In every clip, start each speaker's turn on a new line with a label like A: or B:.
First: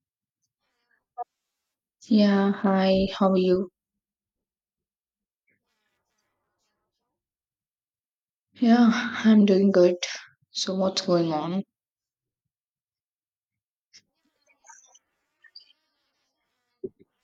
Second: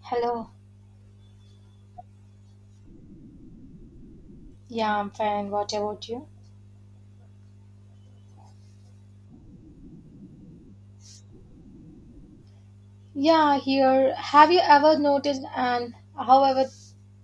A: Hello.
B: Yeah, hi, how are you?
A: Yeah, I'm fine. What about you?
B: Yeah, I'm doing good. So, what's going on?
A: Yeah, here. Have you ever noticed and however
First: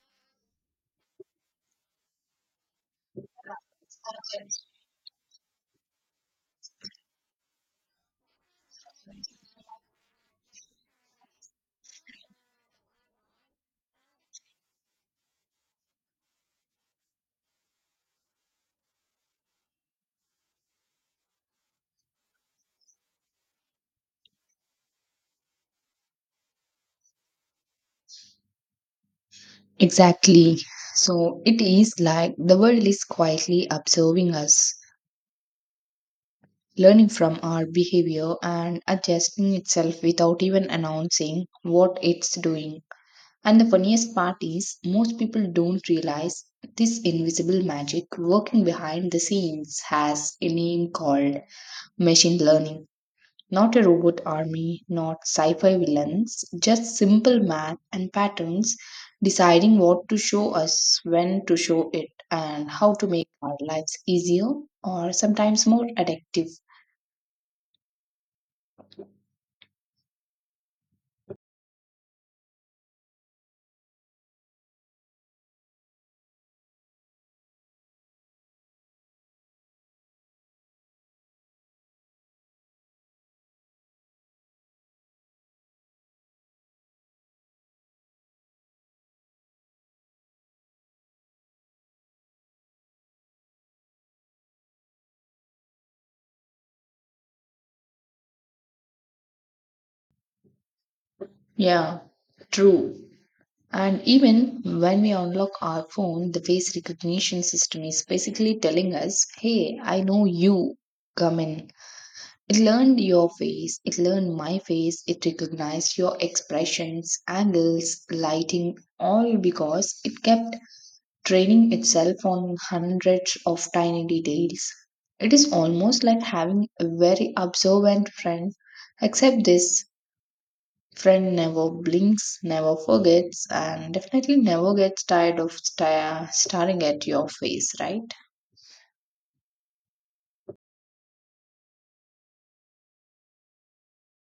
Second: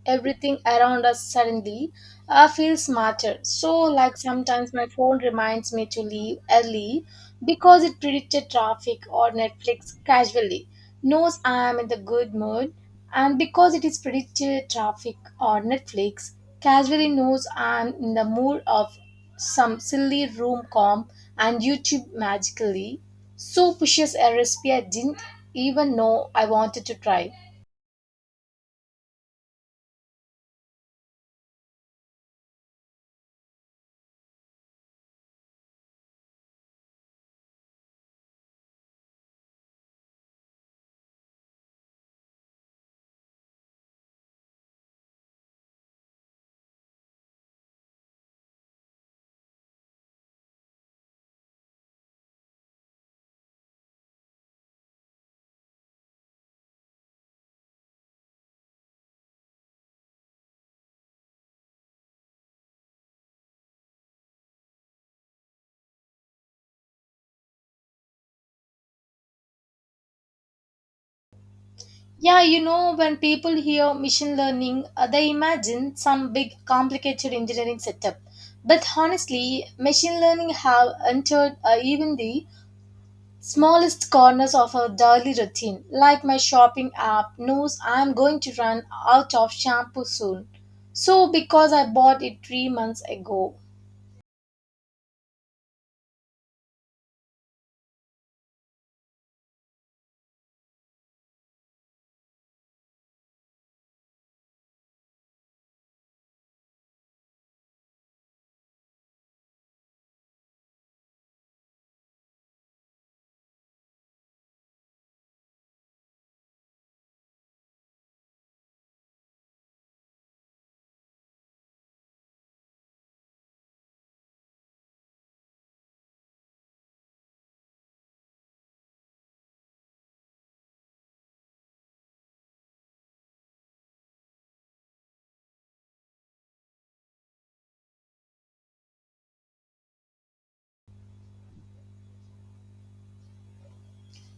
A: everything around us suddenly feels smarter? So, like sometimes my phone reminds me to leave early because it predicted traffic or Netflix casually, knows I am in the good mood, and because it is predicted traffic or Netflix casually knows I'm in the mood of some silly room comp and YouTube magically so pushes a recipe I didn't even know I wanted to try.
B: Exactly. So, it is like the world is quietly observing us, learning from our behavior and adjusting itself without even announcing what it's doing. And the funniest part is, most people don't realize this invisible magic working behind the scenes has a name called machine learning. Not a robot army, not sci fi villains, just simple math and patterns deciding what to show us, when to show it, and how to make our lives easier or sometimes more addictive.
A: Yeah you know when people hear machine learning, they imagine some big complicated engineering setup, but honestly machine learning have entered, even the smallest corners of our daily routine, like my shopping app knows I am going to run out of shampoo soon. So, because I bought it 3 months ago.
B: Yeah, true. And even when we unlock our phone, the face recognition system is basically telling us, hey, I know you, come in. It learned your face, it learned my face, it recognized your expressions, angles, lighting, all because it kept training itself on hundreds of tiny details. It is almost like having a very observant friend, except this friend never blinks, never forgets, and definitely never gets tired of staring at your face, right?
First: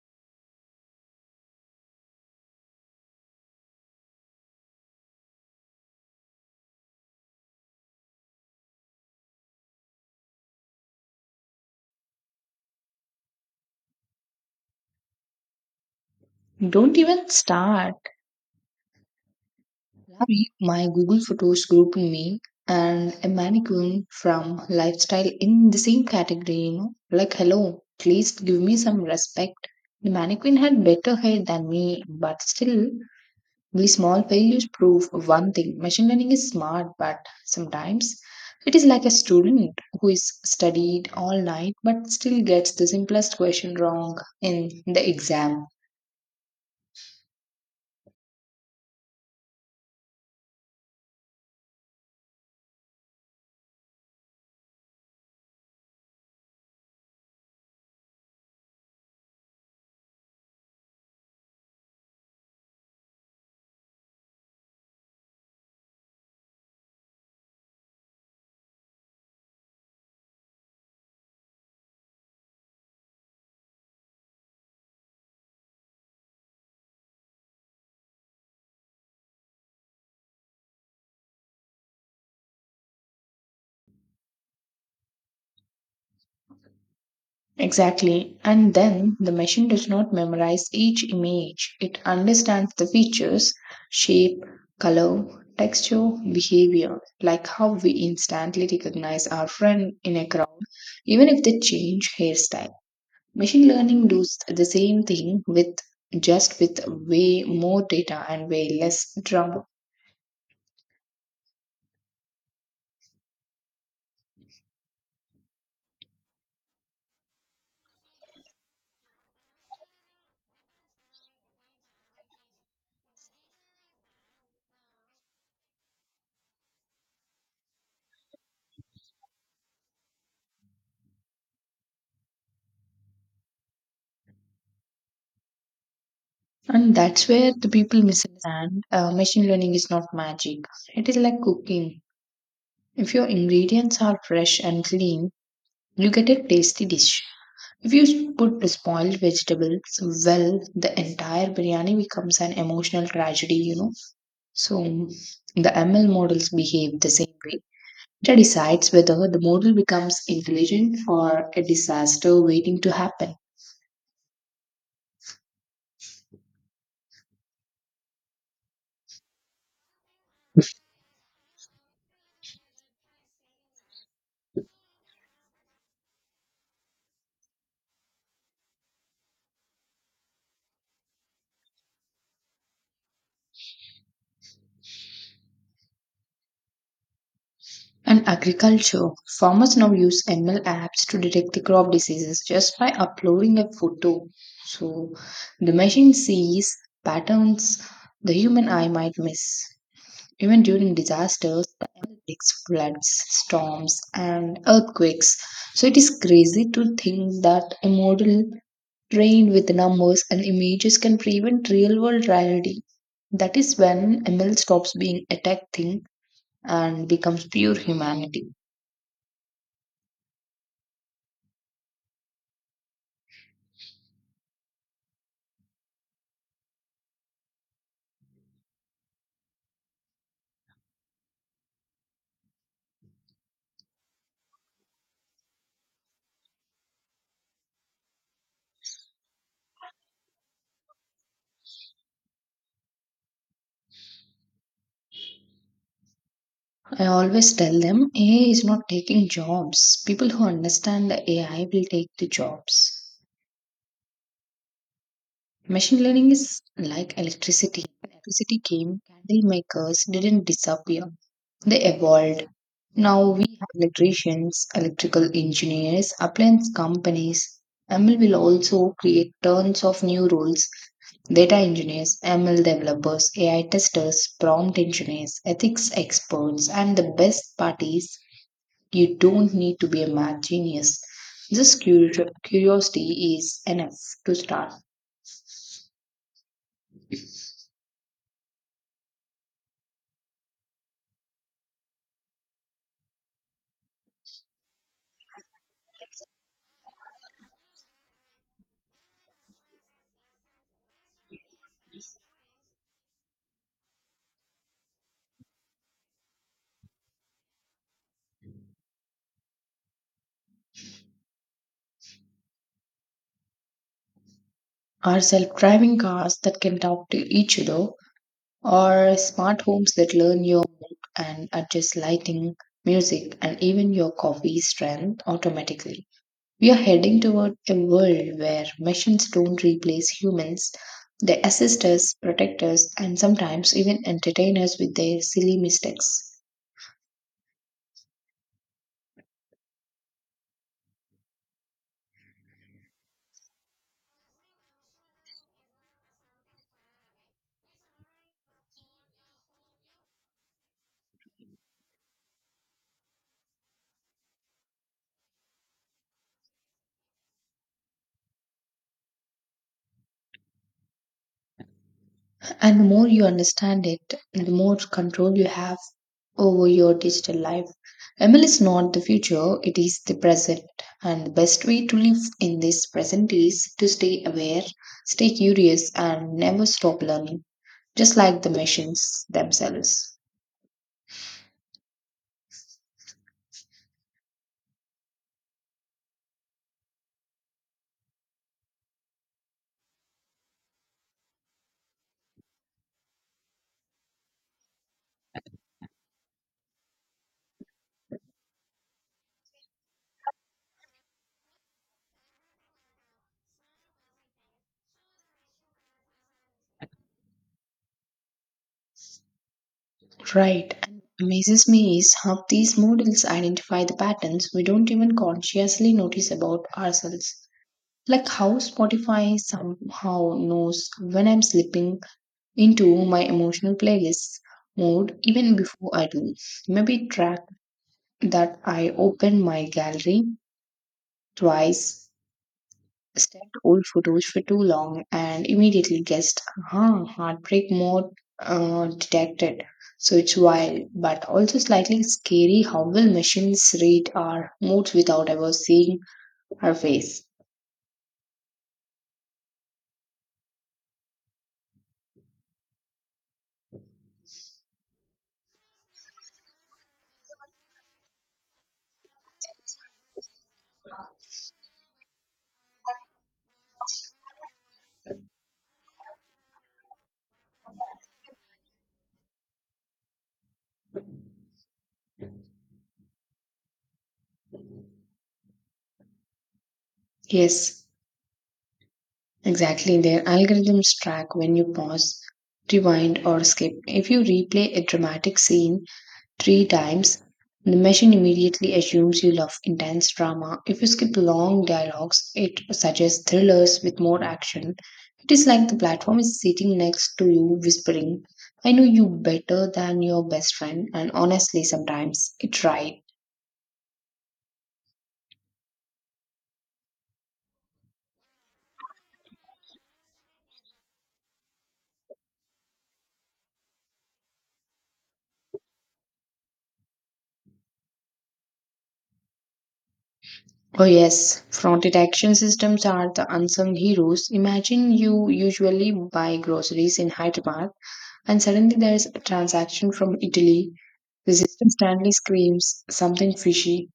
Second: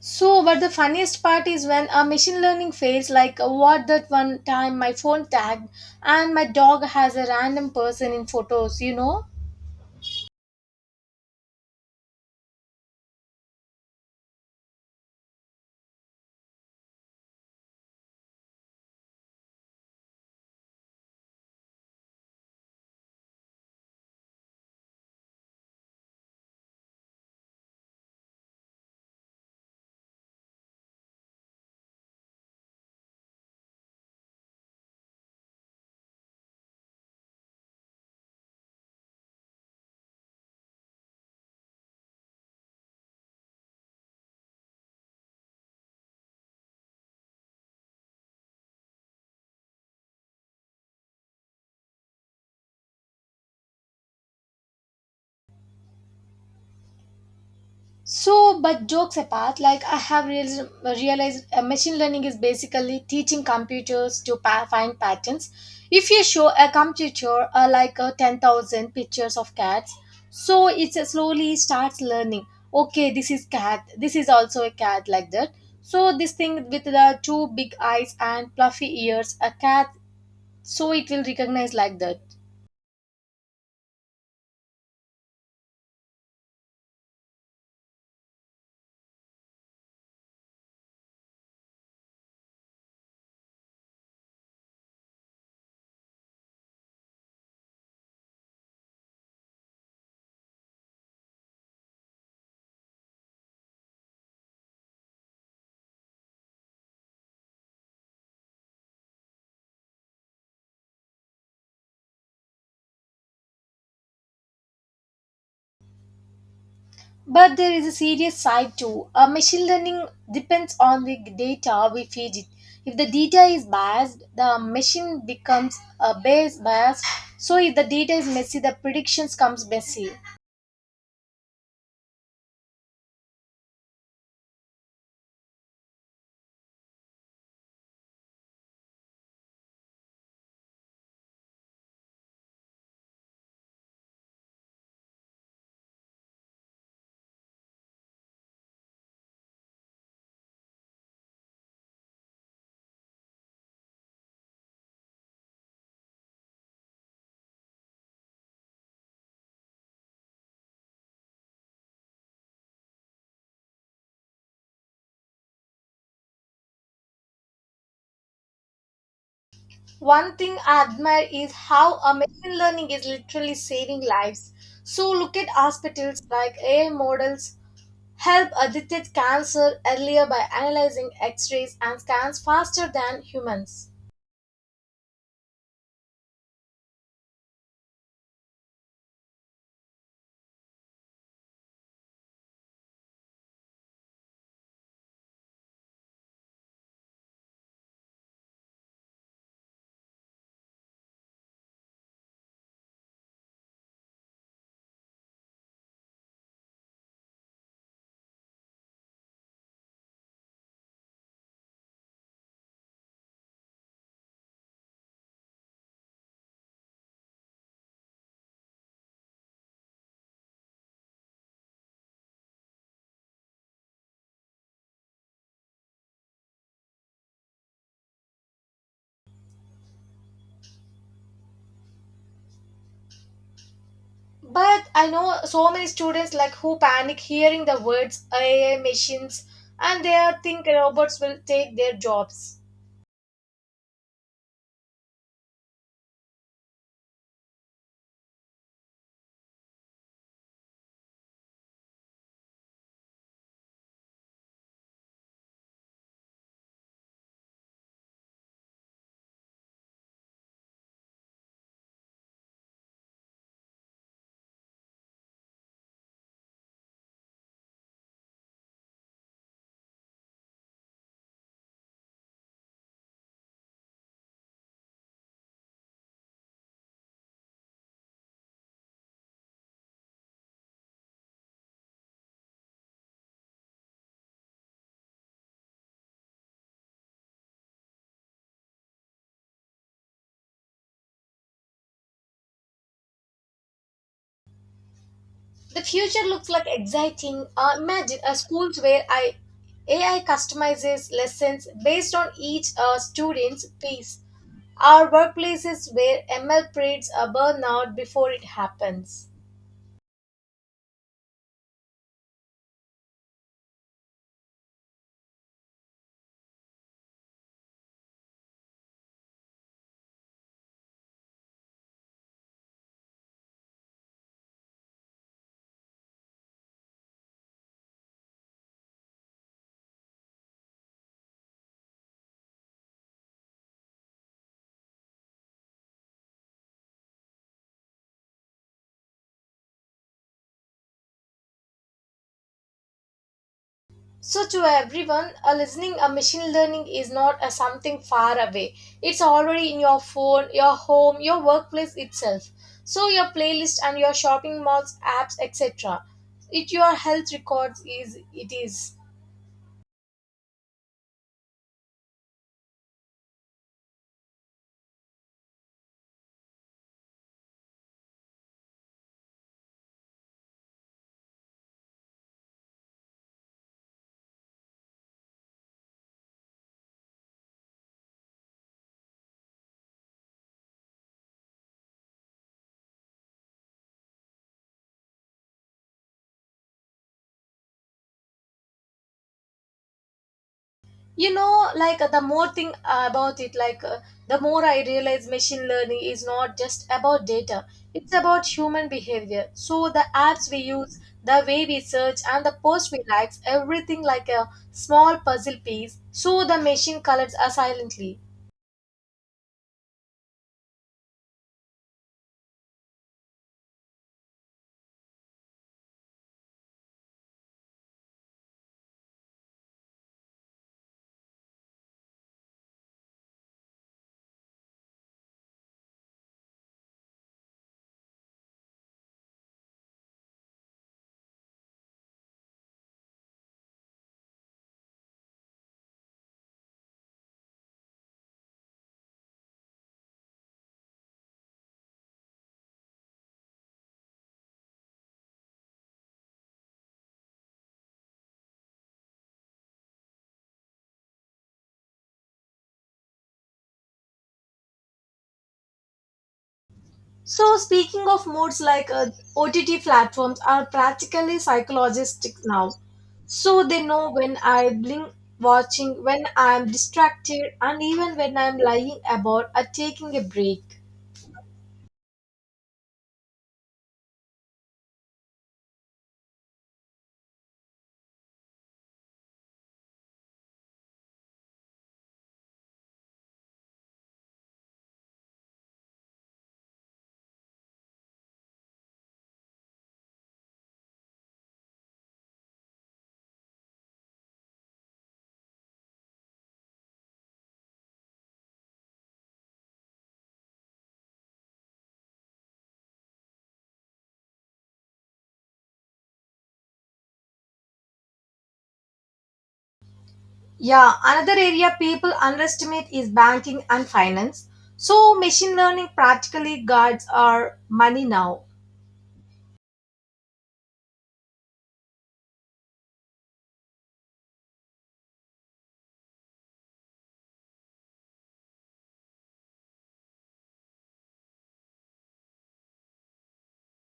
A: So, but the funniest part is when a machine learning fails, like what that one time my phone tagged and my dog has a random person in photos, you know?
B: Don't even start. Ravi, my Google Photos group me and a mannequin from lifestyle in the same category, you know. Like, hello, please give me some respect. The mannequin had better hair than me, but still, these small failures prove one thing: machine learning is smart, but sometimes it is like a student who is studied all night but still gets the simplest question wrong in the exam.
A: So, but jokes apart, like I have realized machine learning is basically teaching computers to find patterns. If you show a computer 10,000 pictures of cats, so it slowly starts learning. Okay, this is cat. This is also a cat like that. So this thing with the two big eyes and fluffy ears, a cat. So it will recognize like that.
B: Exactly. And then the machine does not memorize each image, it understands the features, shape, color, texture, behavior, like how we instantly recognize our friend in a crowd, even if they change hairstyle. Machine learning does the same thing, with just with way more data and way less trouble.
A: But there is a serious side too. Machine learning depends on the data we feed it. If the data is biased, the machine becomes biased. So if the data is messy, the predictions comes messy.
B: And that's where the people misunderstand. Machine learning is not magic. It is like cooking. If your ingredients are fresh and clean, you get a tasty dish. If you put spoiled vegetables, well, the entire biryani becomes an emotional tragedy, you know. So the ML models behave the same way. It decides whether the model becomes intelligent or a disaster waiting to happen.
A: One thing I admire is how a machine learning is literally saving lives. So look at hospitals like AI models help, detect cancer earlier by analyzing X-rays and scans faster than humans.
B: In agriculture, farmers now use ML apps to detect the crop diseases just by uploading a photo. So the machine sees patterns the human eye might miss. Even during disasters, like floods, storms, and earthquakes. So it is crazy to think that a model trained with numbers and images can prevent real world reality. That is when ML stops being a tech thing and becomes pure humanity.
A: But I know so many students like who panic hearing the words AI machines and they think robots will take their jobs.
B: I always tell them AI is not taking jobs. People who understand the AI will take the jobs. Machine learning is like electricity. Electricity came, candle makers didn't disappear. They evolved. Now we have electricians, electrical engineers, appliance companies. ML will also create tons of new roles. Data engineers, ML developers, AI testers, prompt engineers, ethics experts, and the best part is you don't need to be a math genius. Just curiosity is enough to start.
A: The future looks like exciting. Imagine a schools where I AI customizes lessons based on each student's pace. Our workplaces where ML predicts a burnout before it happens.
B: Are self driving cars that can talk to each other, or smart homes that learn your mood and adjust lighting, music, and even your coffee strength automatically. We are heading toward a world where machines don't replace humans. They assist us, protect us, and sometimes even entertain us with their silly mistakes.
A: So to everyone, listening, a machine learning is not a something far away. It's already in your phone, your home, your workplace itself. So your playlist and your shopping malls, apps, etc. It your health records is it is.
B: And the more you understand it, the more control you have over your digital life. ML is not the future, it is the present. And the best way to live in this present is to stay aware, stay curious, and never stop learning, just like the machines themselves.
A: The more thing about it the more I realize machine learning is not just about data, it's about human behavior. So the apps we use, the way we search, and the post we like, everything like a small puzzle piece, so the machine collects us silently.
B: Right. And amazes me is how these models identify the patterns we don't even consciously notice about ourselves. Like how Spotify somehow knows when I'm sleeping into my emotional playlist mode even before I do. Maybe track that I opened my gallery twice, stared old photos for too long, and immediately guessed, huh, heartbreak mode detected. So it's wild, but also slightly scary how will machines read our moods without ever seeing our face.
A: So, speaking of moods, like OTT platforms are practically psychologistic now. So, they know when I blink watching, when I'm distracted, and even when I'm lying about or taking a break.
B: Yes, exactly, their algorithms track when you pause, rewind, or skip. If you replay a dramatic scene three times, the machine immediately assumes you love intense drama. If you skip long dialogues, it suggests thrillers with more action. It is like the platform is sitting next to you, whispering, I know you better than your best friend, and honestly, sometimes it's right.
A: Yeah, another area people underestimate is banking and finance. So, machine learning practically guards our money now.
B: Oh, yes, fraud detection systems are the unsung heroes. Imagine you usually buy groceries in Hyderabad and suddenly there's a transaction from Italy. The system suddenly screams something fishy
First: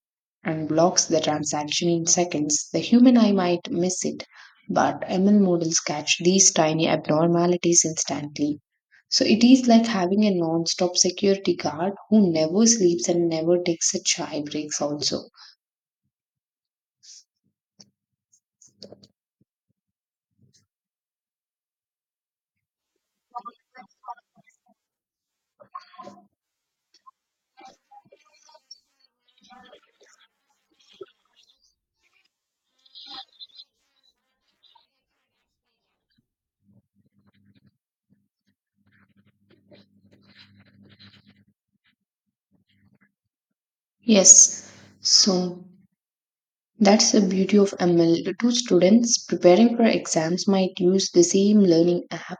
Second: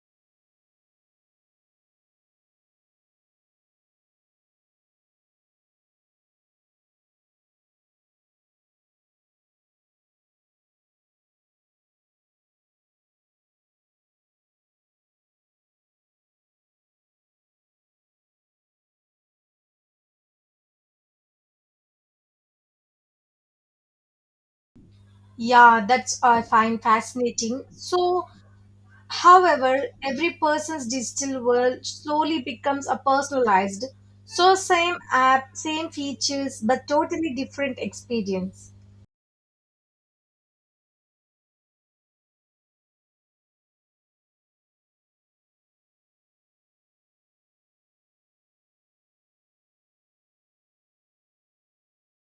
B: and blocks the transaction in seconds. The human eye might miss it, but ML models catch these tiny abnormalities instantly. So it is like having a non stop security guard who never sleeps and never takes a chai breaks, also.
A: Yeah, that's I find fascinating. So, however, every person's digital world slowly becomes a personalized, so same app, same features, but totally different experience.
B: Yes. So that's the beauty of ML. The two students preparing for exams might use the same learning app,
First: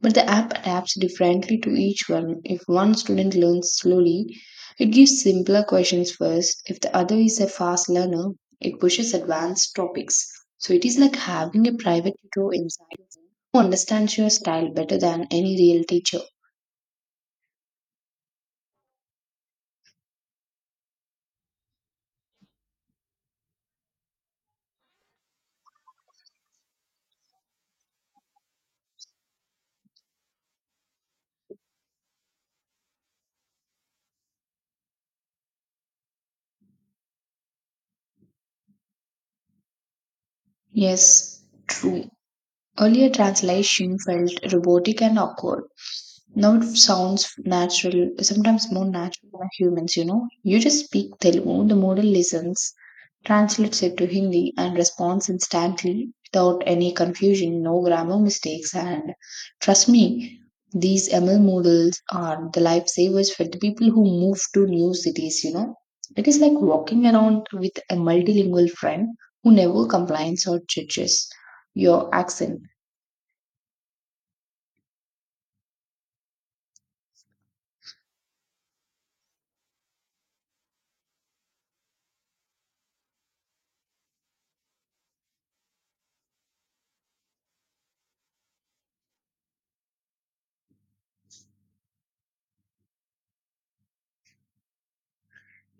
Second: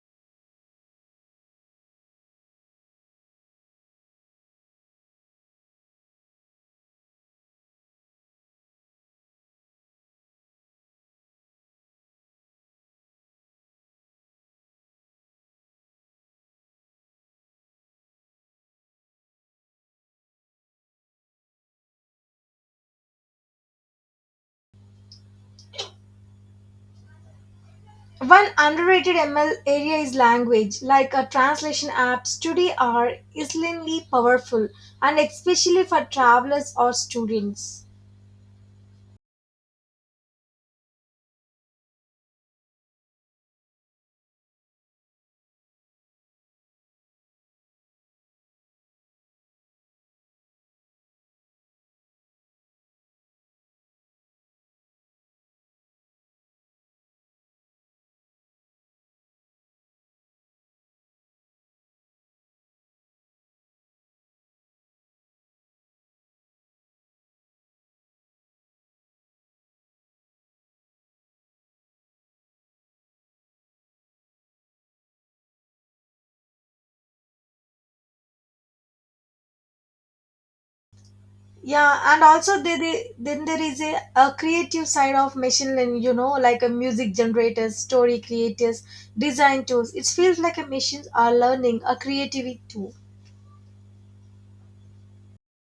B: but the app adapts differently to each one. If one student learns slowly, it gives simpler questions first. If the other is a fast learner, it pushes advanced topics. So it is like having a private tutor inside who understands your style better than any real teacher.
A: One underrated ML area is language, like a translation apps today are extremely powerful, and especially for travelers or students.
B: Yes, true. Earlier translation felt robotic and awkward. Now it sounds natural, sometimes more natural than humans, you know. You just speak Telugu, the model listens, translates it to Hindi, and responds instantly without any confusion, no grammar mistakes. And trust me, these ML models are the lifesavers for the people who move to new cities, you know. It is like walking around with a multilingual friend who never complains or judges your accent.
A: Yeah, and also there then there is a creative side of machine learning, you know, like a music generators, story creators, design tools. It feels like a machines are learning a creativity too.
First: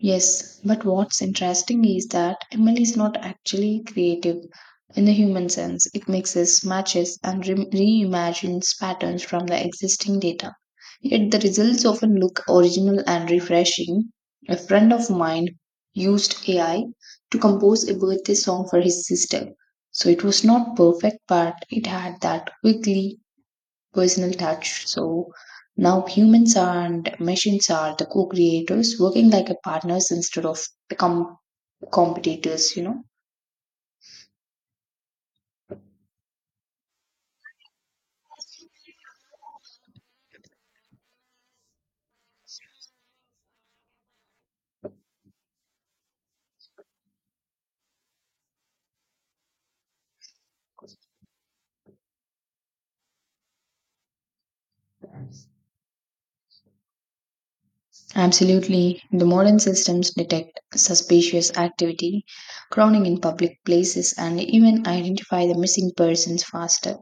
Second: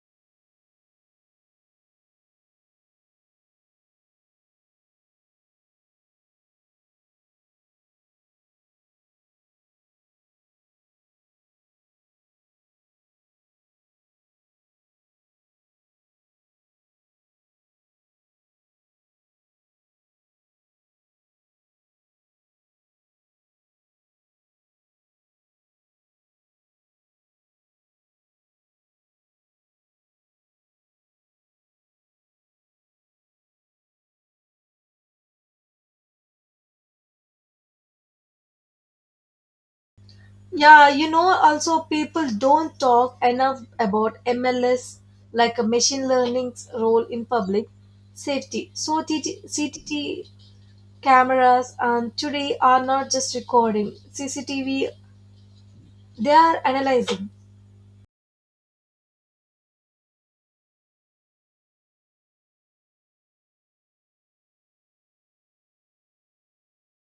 B: Yes, but what's interesting is that ML is not actually creative in the human sense. It mixes, matches, and reimagines patterns from the existing data. Yet the results often look original and refreshing. A friend of mine used AI to compose a birthday song for his sister. So it was not perfect, but it had that quickly personal touch. So now humans and machines are the co-creators working like a partners instead of become competitors, you know.
A: Yeah, you know, also people don't talk enough about MLS, like a machine learning's role in public safety. So TT, CTT cameras and today are not just recording CCTV; they are analyzing.
B: Absolutely. The modern systems detect suspicious activity, crowding in public places, and even identify the missing persons faster.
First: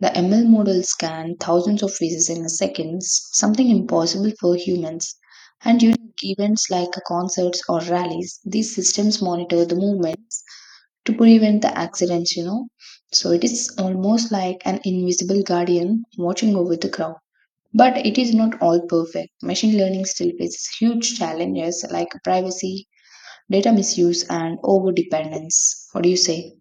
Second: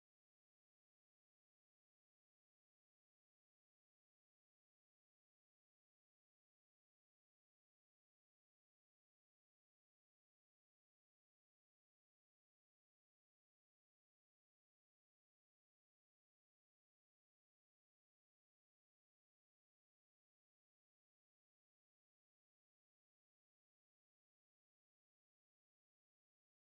B: The ML model scanned thousands of faces in a second, something impossible for humans. And during events like concerts or rallies, these systems monitor the movements to prevent the accidents, you know. So it is almost like an invisible guardian watching over the crowd. But it is not all perfect. Machine learning still faces huge challenges like privacy, data misuse, and over dependence. What do you say?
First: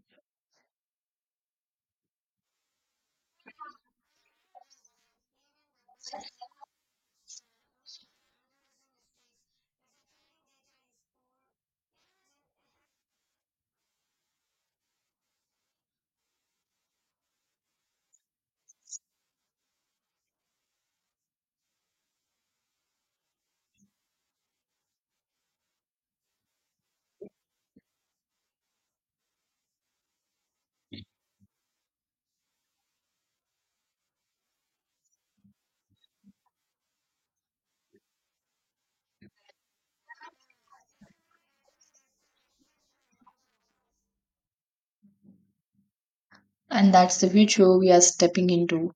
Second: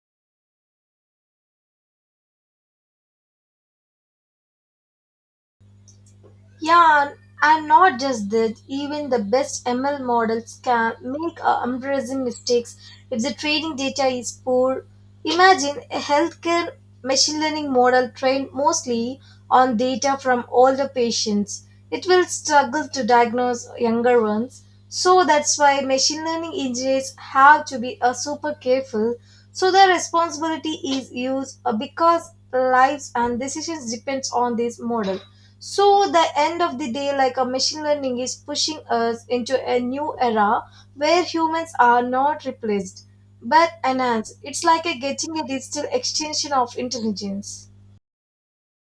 A: Yeah, and not just that, even the best ML models can make embarrassing mistakes if the training data is poor. Imagine a healthcare machine learning model trained mostly on data from older patients. It will struggle to diagnose younger ones. So that's why machine learning engineers have to be super careful. So the responsibility is used because lives and decisions depends on this model. So, the end of the day, like a machine learning is pushing us into a new era where humans are not replaced but enhanced. It's like a getting a digital extension of
B: And that's the
A: intelligence.
B: future we are stepping into,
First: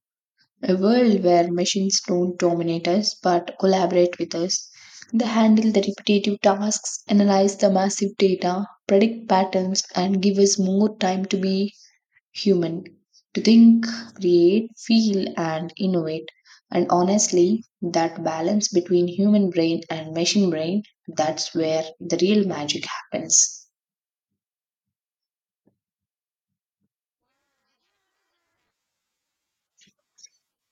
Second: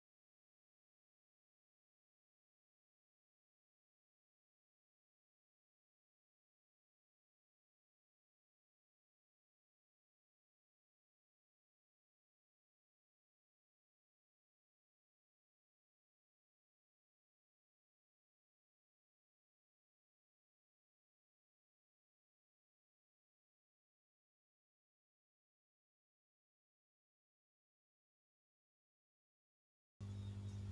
B: a world where machines don't dominate us but collaborate with us. They handle the repetitive tasks, analyze the massive data, predict patterns, and give us more time to be human, to think, create, feel, and innovate. And honestly, that balance between human brain and machine brain, that's where the real magic happens.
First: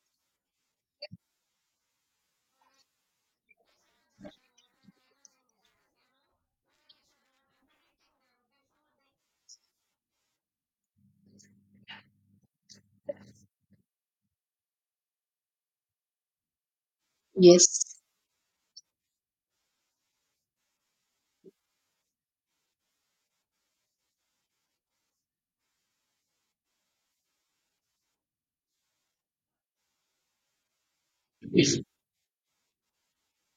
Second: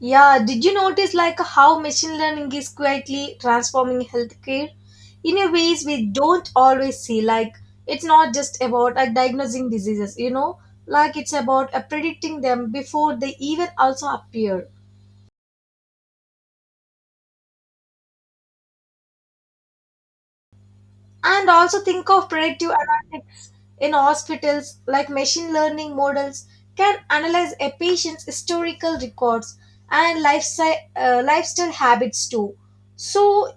A: Yeah, did you notice like how machine learning is quietly transforming healthcare in a ways we don't always see? Like it's not just about like diagnosing diseases, you know, like it's about predicting them before they even also appear.
B: Yes,
A: And also think of predictive analytics in hospitals, like machine learning models can analyze a patient's historical records and lifestyle, lifestyle habits too. So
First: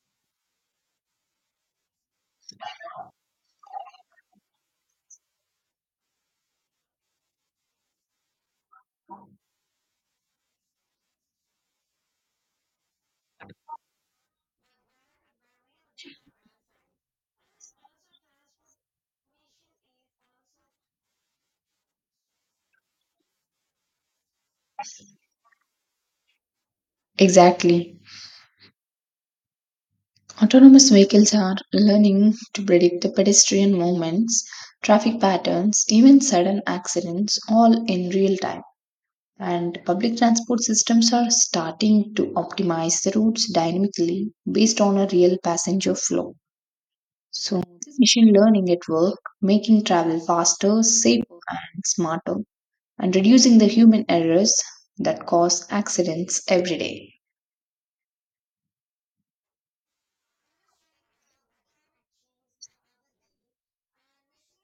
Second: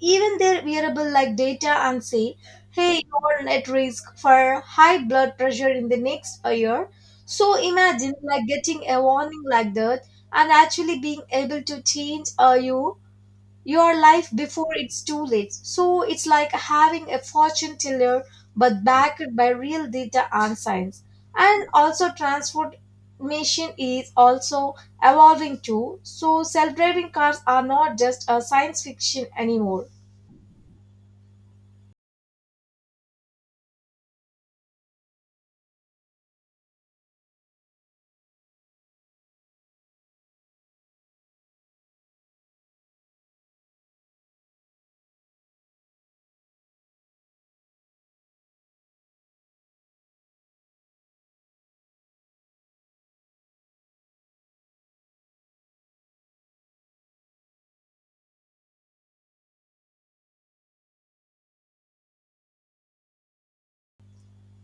A: even their wearable like data and say, hey, you're at risk for high blood pressure in the next year. So imagine like getting a warning like that and actually being able to change your life before it's too late. So it's like having a fortune teller but backed by real data and science. And also transformation is also evolving too. So self-driving cars are not
B: exactly.
A: just a science fiction anymore.
B: Autonomous vehicles are learning to predict the pedestrian movements, traffic patterns, even sudden accidents, all in real time. And public transport systems are starting to optimize the routes dynamically based on a real passenger flow. So this machine learning at work, making travel faster, safer, and smarter, and reducing the human errors that cause accidents every day.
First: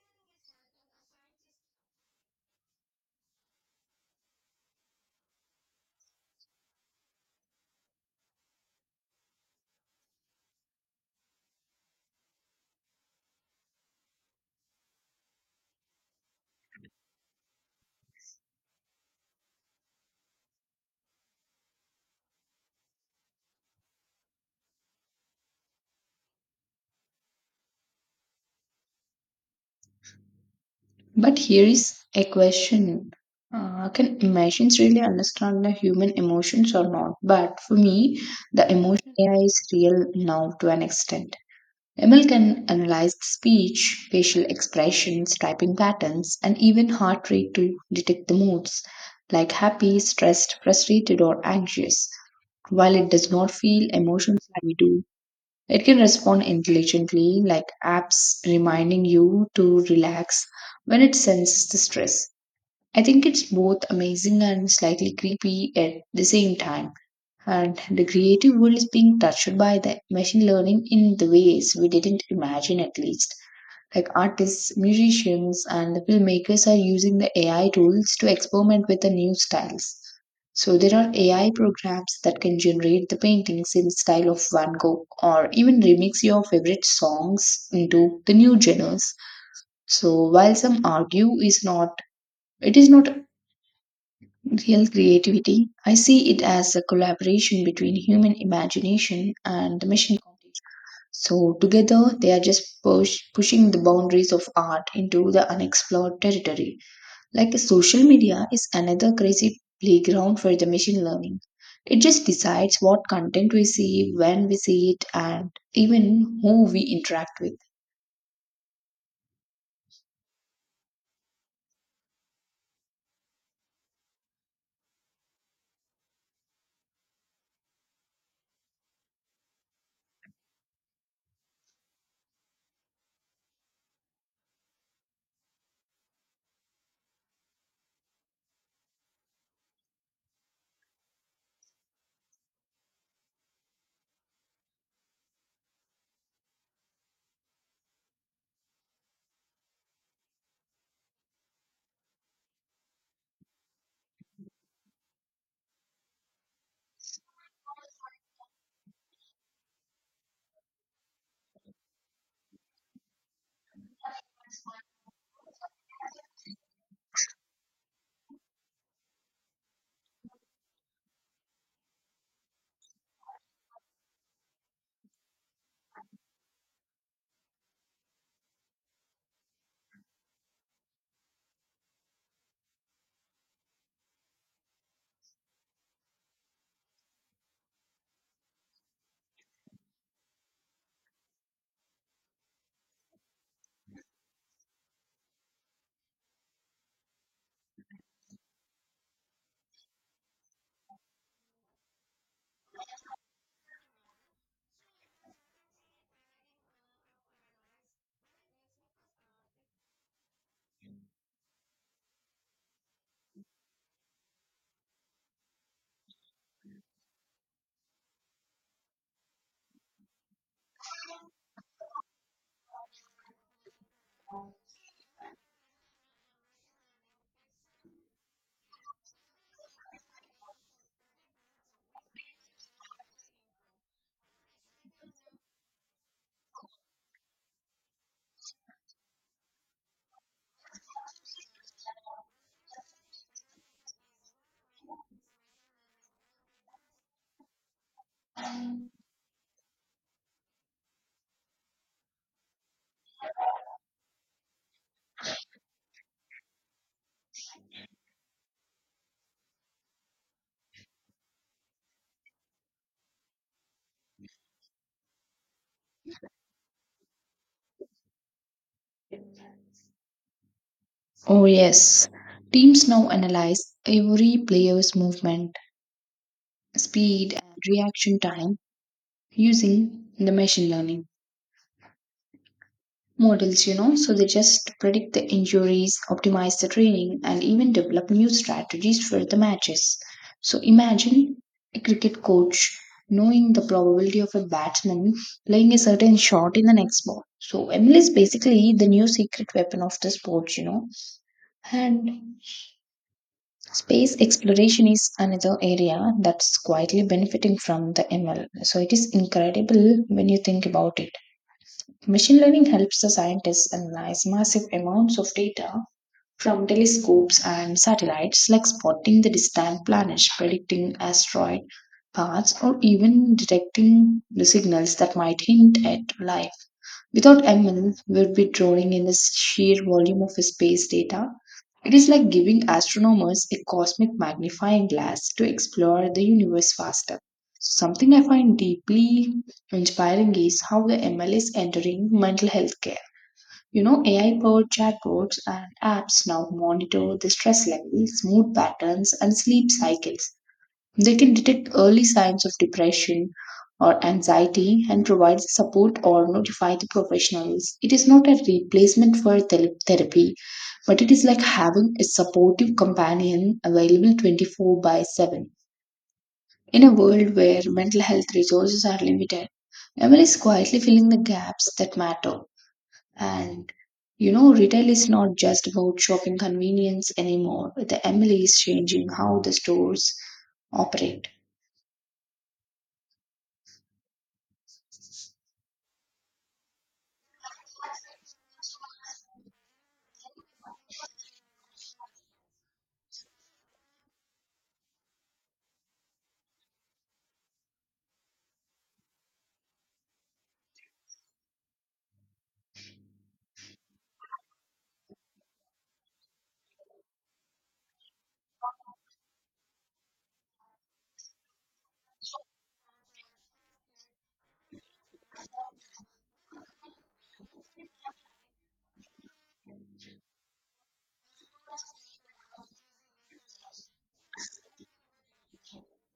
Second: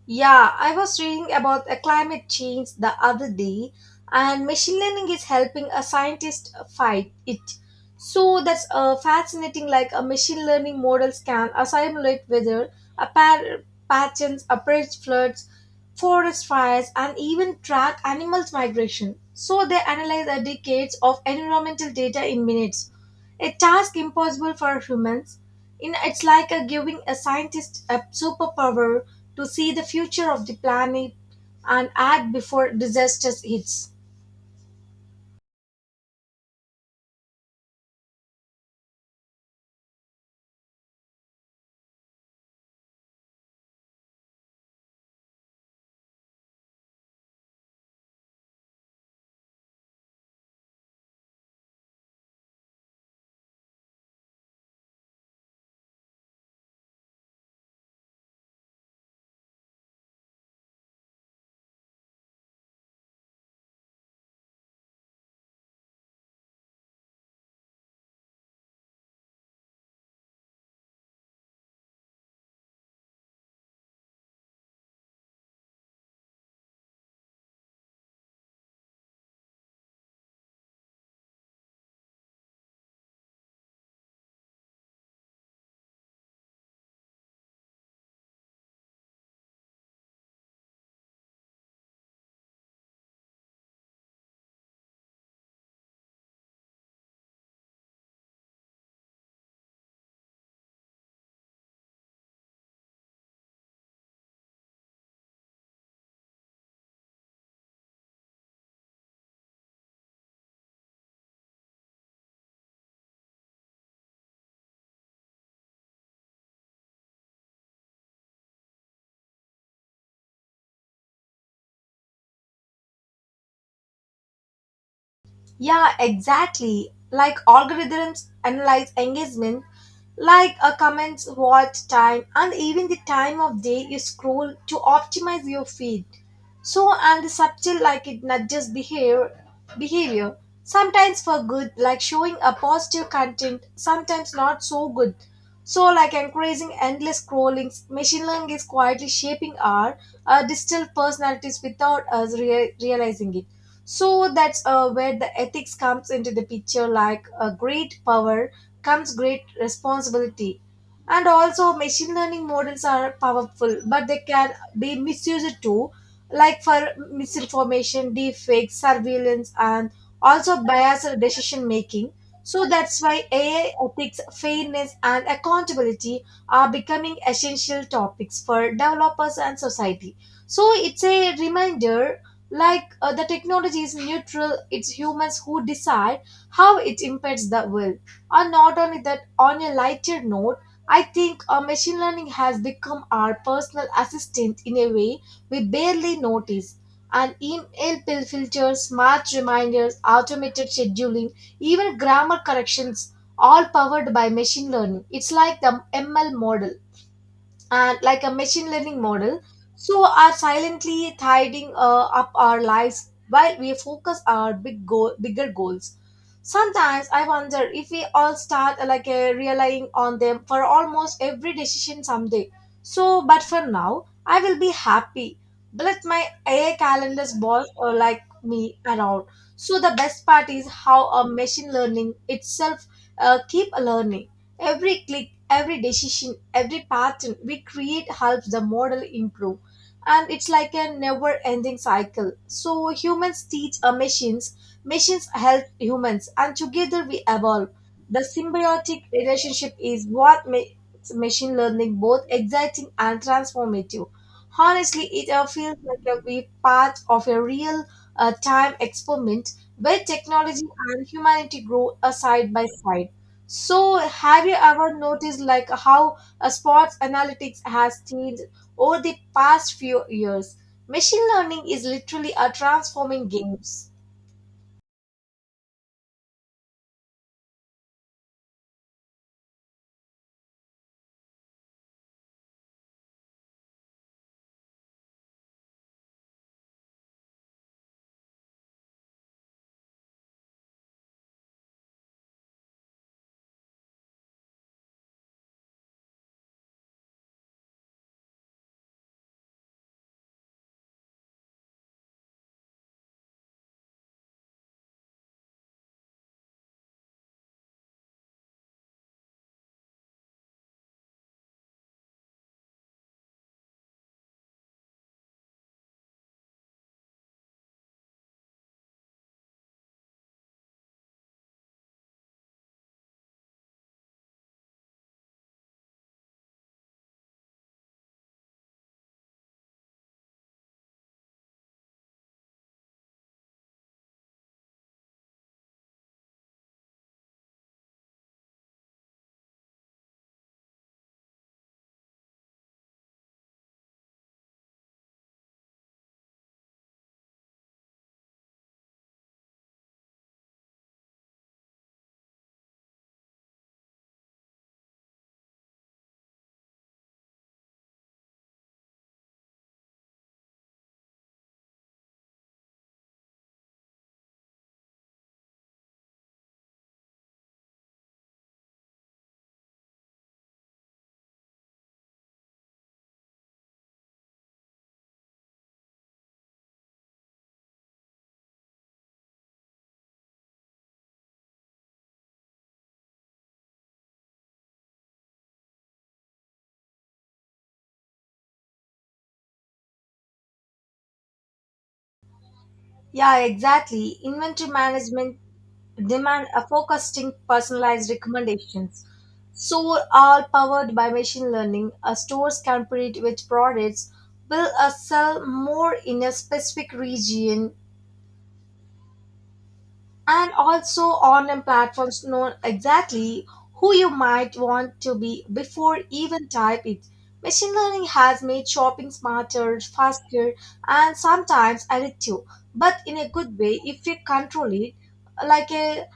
A: Yeah, I was reading about a climate change the other day, and machine learning is helping a scientist fight it. So that's fascinating. Like a machine learning models can simulate weather, a par- patterns, approach floods, forest fires, and even track animals' migration. So they analyze the decades of environmental data in minutes, a task impossible for humans. You know, it's like a giving a scientist a superpower to see the future of the planet
B: But here
A: and
B: is a
A: act before
B: question.
A: disasters hits.
B: Can machines really understand the human emotions or not? But for me, the emotion AI is real now to an extent. Emil can analyze speech, facial expressions, typing patterns, and even heart rate to detect the moods like happy, stressed, frustrated, or anxious. While it does not feel emotions like we do, it can respond intelligently, like apps reminding you to relax when it senses the stress. I think it's both amazing and slightly creepy at the same time, and the creative world is being touched by the machine learning in the ways we didn't imagine at least, like artists, musicians, and the filmmakers are using the AI tools to experiment with the new styles. So there are AI programs that can generate the paintings in style of Van Gogh or even remix your favorite songs into the new genres. So while some argue is not it is not real creativity, I see it as a collaboration between human imagination and the machine computation. So together they are just pushing the boundaries of art into the unexplored territory. Like social media is another crazy playground for the machine learning. It just decides what content we see, when we see it, and even who we interact with.
A: Yeah, exactly. Like algorithms analyze engagement, like a comments, watch time, and even the time of day you scroll to optimize your feed. So and the subtle like it nudges behavior. Sometimes for good, like showing a positive content, sometimes not so good. So like encouraging endless scrollings, machine learning is quietly shaping our, digital personalities without us realizing it. So that's where the ethics comes into the picture like a great power comes great responsibility. And also, machine learning models are powerful, but they can be misused too, like for misinformation, deepfakes, surveillance, and also biased decision making. So that's why AI ethics, fairness, and accountability are becoming essential topics for developers and society. So it's a reminder like the technology is neutral, it's humans who decide how it impacts the world. And not only that, on a lighter note, I think machine learning has become our personal assistant in a way we barely notice. And email pill filters, smart reminders, automated scheduling, even grammar corrections, all powered by machine learning. It's like the ML model and like a machine learning model so are silently tidying up our lives while we focus our big goal bigger goals. Sometimes I wonder if we all start relying on them for almost every decision someday. So but for now I will be happy, let my AI calendars boss or like me around. So the best part is how a machine learning itself keep learning. Every click, every decision, every pattern we create helps the model improve, and it's like a never ending cycle. So humans teach machines, machines help humans, and together we evolve. The symbiotic relationship is what makes machine learning both exciting and transformative. Honestly, it feels like a we part of a real time experiment where technology and humanity grow side by side. So, have you ever noticed like how sports analytics has changed over the past few years? Machine
B: Oh,
A: learning is
B: yes.
A: literally
B: Teams now
A: transforming
B: analyze
A: games.
B: every player's movement, speed, and reaction time using the machine learning models, you know, so they just predict the injuries, optimize the training, and even develop new strategies for the matches. So imagine a cricket coach knowing the probability of a batsman playing a certain shot in the next ball. So ML is basically the new secret weapon of the sport, you know. And space exploration is another area that's quietly benefiting from the ML. So it is incredible when you think about it. Machine learning helps the scientists analyze massive amounts of data from telescopes and satellites, like spotting the distant planets, predicting asteroid paths, or even detecting the signals that might hint at life. Without ML, we'd be drawing in the sheer volume of space data. It is like giving astronomers a cosmic magnifying glass to explore the universe faster. Something I find deeply inspiring is how the ML is entering mental health care. You know, AI powered chatbots and apps now monitor the stress levels, mood patterns, and sleep cycles. They can detect early signs of depression or anxiety and provide support or notify the professionals. It is not a replacement for therapy, but it is like having a supportive companion available 24 by 7. In a world where mental health resources are limited, Emily is quietly filling the gaps that matter. And you know, retail is not just about shopping convenience anymore. The Emily is changing how the stores operate.
A: Yeah, exactly. Inventory management demand a focusing personalized recommendations. So, all powered by machine learning, stores can predict which products will sell more in a specific region, and also online platforms know exactly who you might want to be before even type it. Machine learning has made shopping smarter, faster, and sometimes addictive, but in a good way if we control it, like a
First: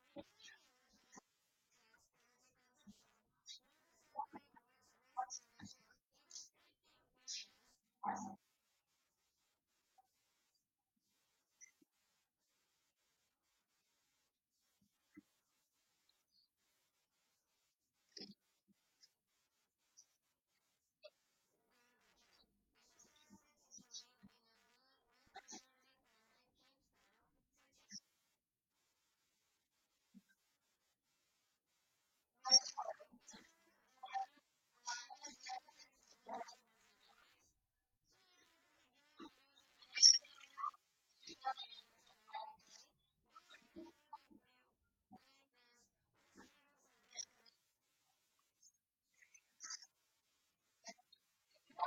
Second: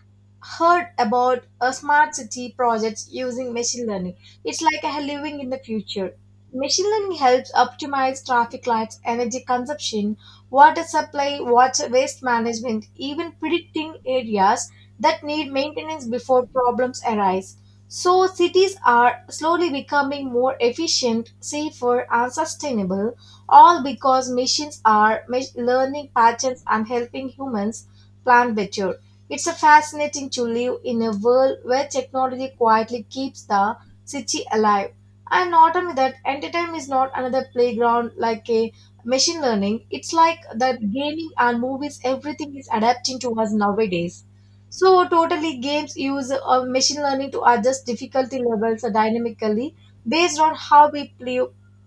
A: heard about a smart city projects using machine learning. It's like a living in the future. Machine learning helps optimize traffic lights, energy consumption, water supply, water waste management, even predicting areas that need maintenance before problems arise. So cities are slowly becoming more efficient, safer, and sustainable, all because machines are learning patterns and helping humans plan better. It's a fascinating to live in a world where technology quietly keeps the city alive. And not only that, entertainment is not another playground like a machine learning. It's like that gaming and movies, everything is adapting to us nowadays. So totally games use machine learning to adjust difficulty levels dynamically based on how we play,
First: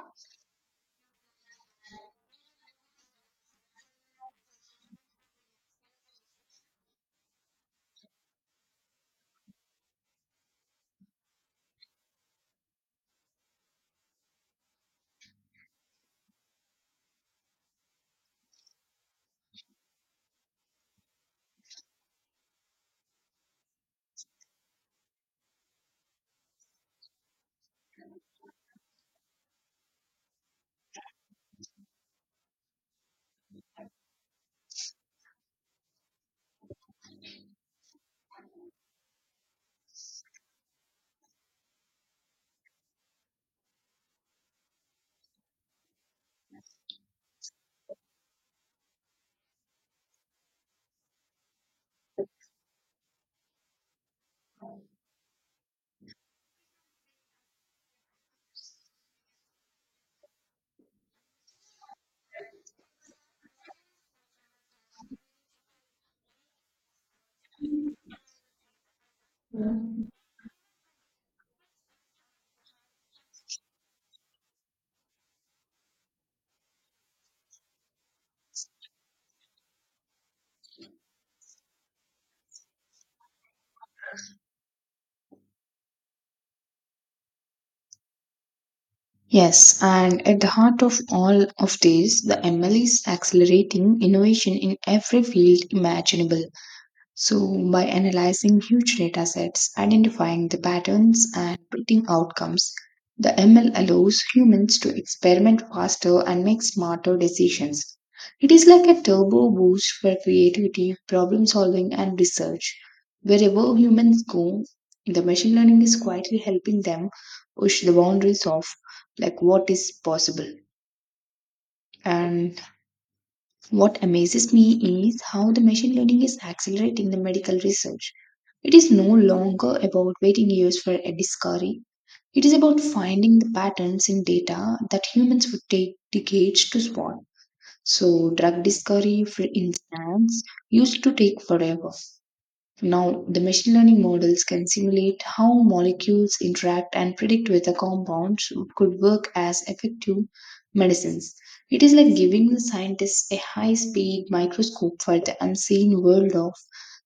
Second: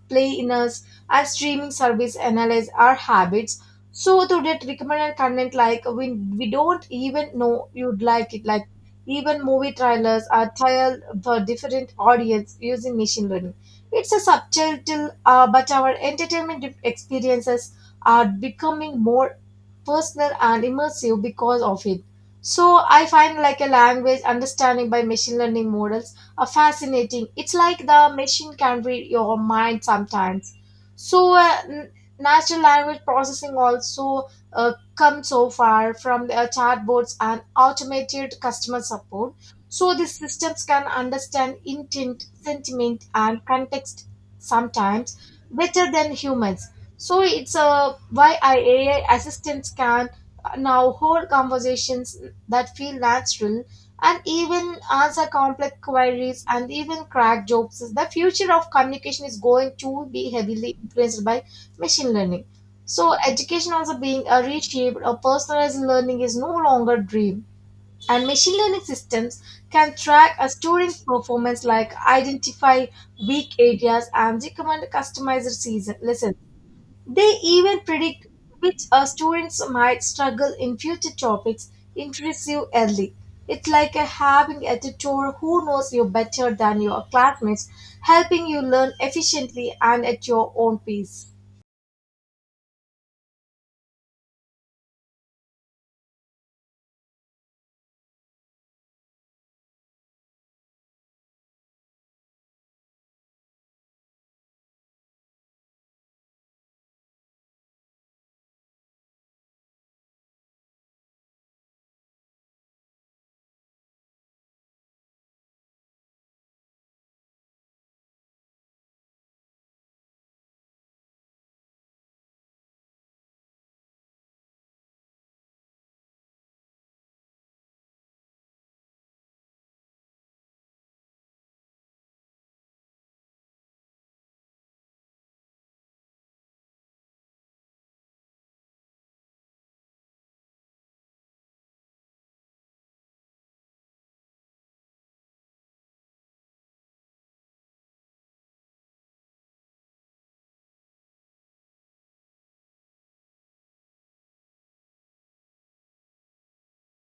A: play in us. Our streaming service analyze our habits so to get recommended content like we don't even know you'd like it. Like even movie trailers are tailored for different audience using machine learning. It's a subtitle, but our entertainment experiences are becoming more personal and immersive because of it. So I find like a language understanding by machine learning models are fascinating. It's like the machine can read your mind sometimes. So natural language processing also come so far from the chatbots and automated customer support. So these systems can understand intent, sentiment, and context, sometimes better than humans. So it's why AI assistants can now hold conversations that feel natural, and even answer complex queries and even crack jokes. The future of communication is going to be heavily influenced by machine learning. So education also being a reshaped or personalized learning is no longer a dream. And machine learning systems can track a student's performance like identify weak areas and recommend customized season lessons. They even predict which students might struggle in future topics interests you early. It's like a having a tutor who knows you better than your classmates, helping you learn efficiently
B: Yes,
A: and
B: and
A: at
B: at the
A: your own
B: heart of
A: pace.
B: all of this, the ML is accelerating innovation in every field imaginable. So, by analyzing huge data sets, identifying the patterns, and predicting outcomes, the ML allows humans to experiment faster and make smarter decisions. It is like a turbo boost for creativity, problem solving, and research. Wherever humans go, the machine learning is quietly helping them push the boundaries of like what is possible. And what amazes me is how the machine learning is accelerating the medical research. It is no longer about waiting years for a discovery. It is about finding the patterns in data that humans would take decades to spot. So, drug discovery, for instance, used to take forever. Now, the machine learning models can simulate how molecules interact and predict whether compounds could work as effective medicines. It is like giving the scientists a high speed microscope for the unseen world of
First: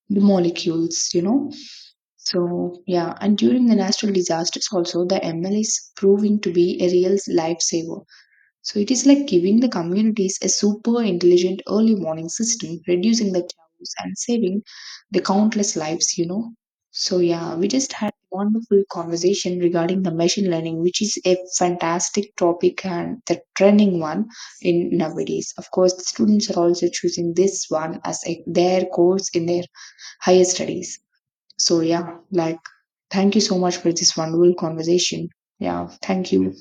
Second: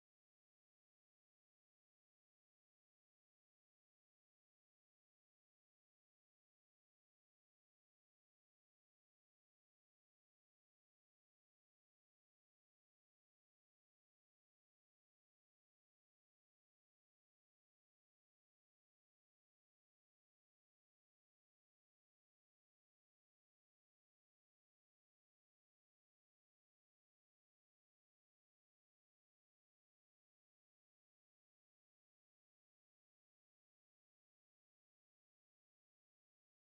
B: the molecules, you know. So, yeah, and during the natural disasters, also the ML is proving to be a real lifesaver. So it is like giving the communities a super intelligent early morning system, reducing the chaos and saving the countless lives, you know. So yeah, we just had a wonderful conversation regarding the machine learning, which is a fantastic topic and the trending one in nowadays. Of course, the students are also choosing this one as a, their course in their higher studies. So yeah, like thank you so much for this wonderful conversation. Yeah, thank you.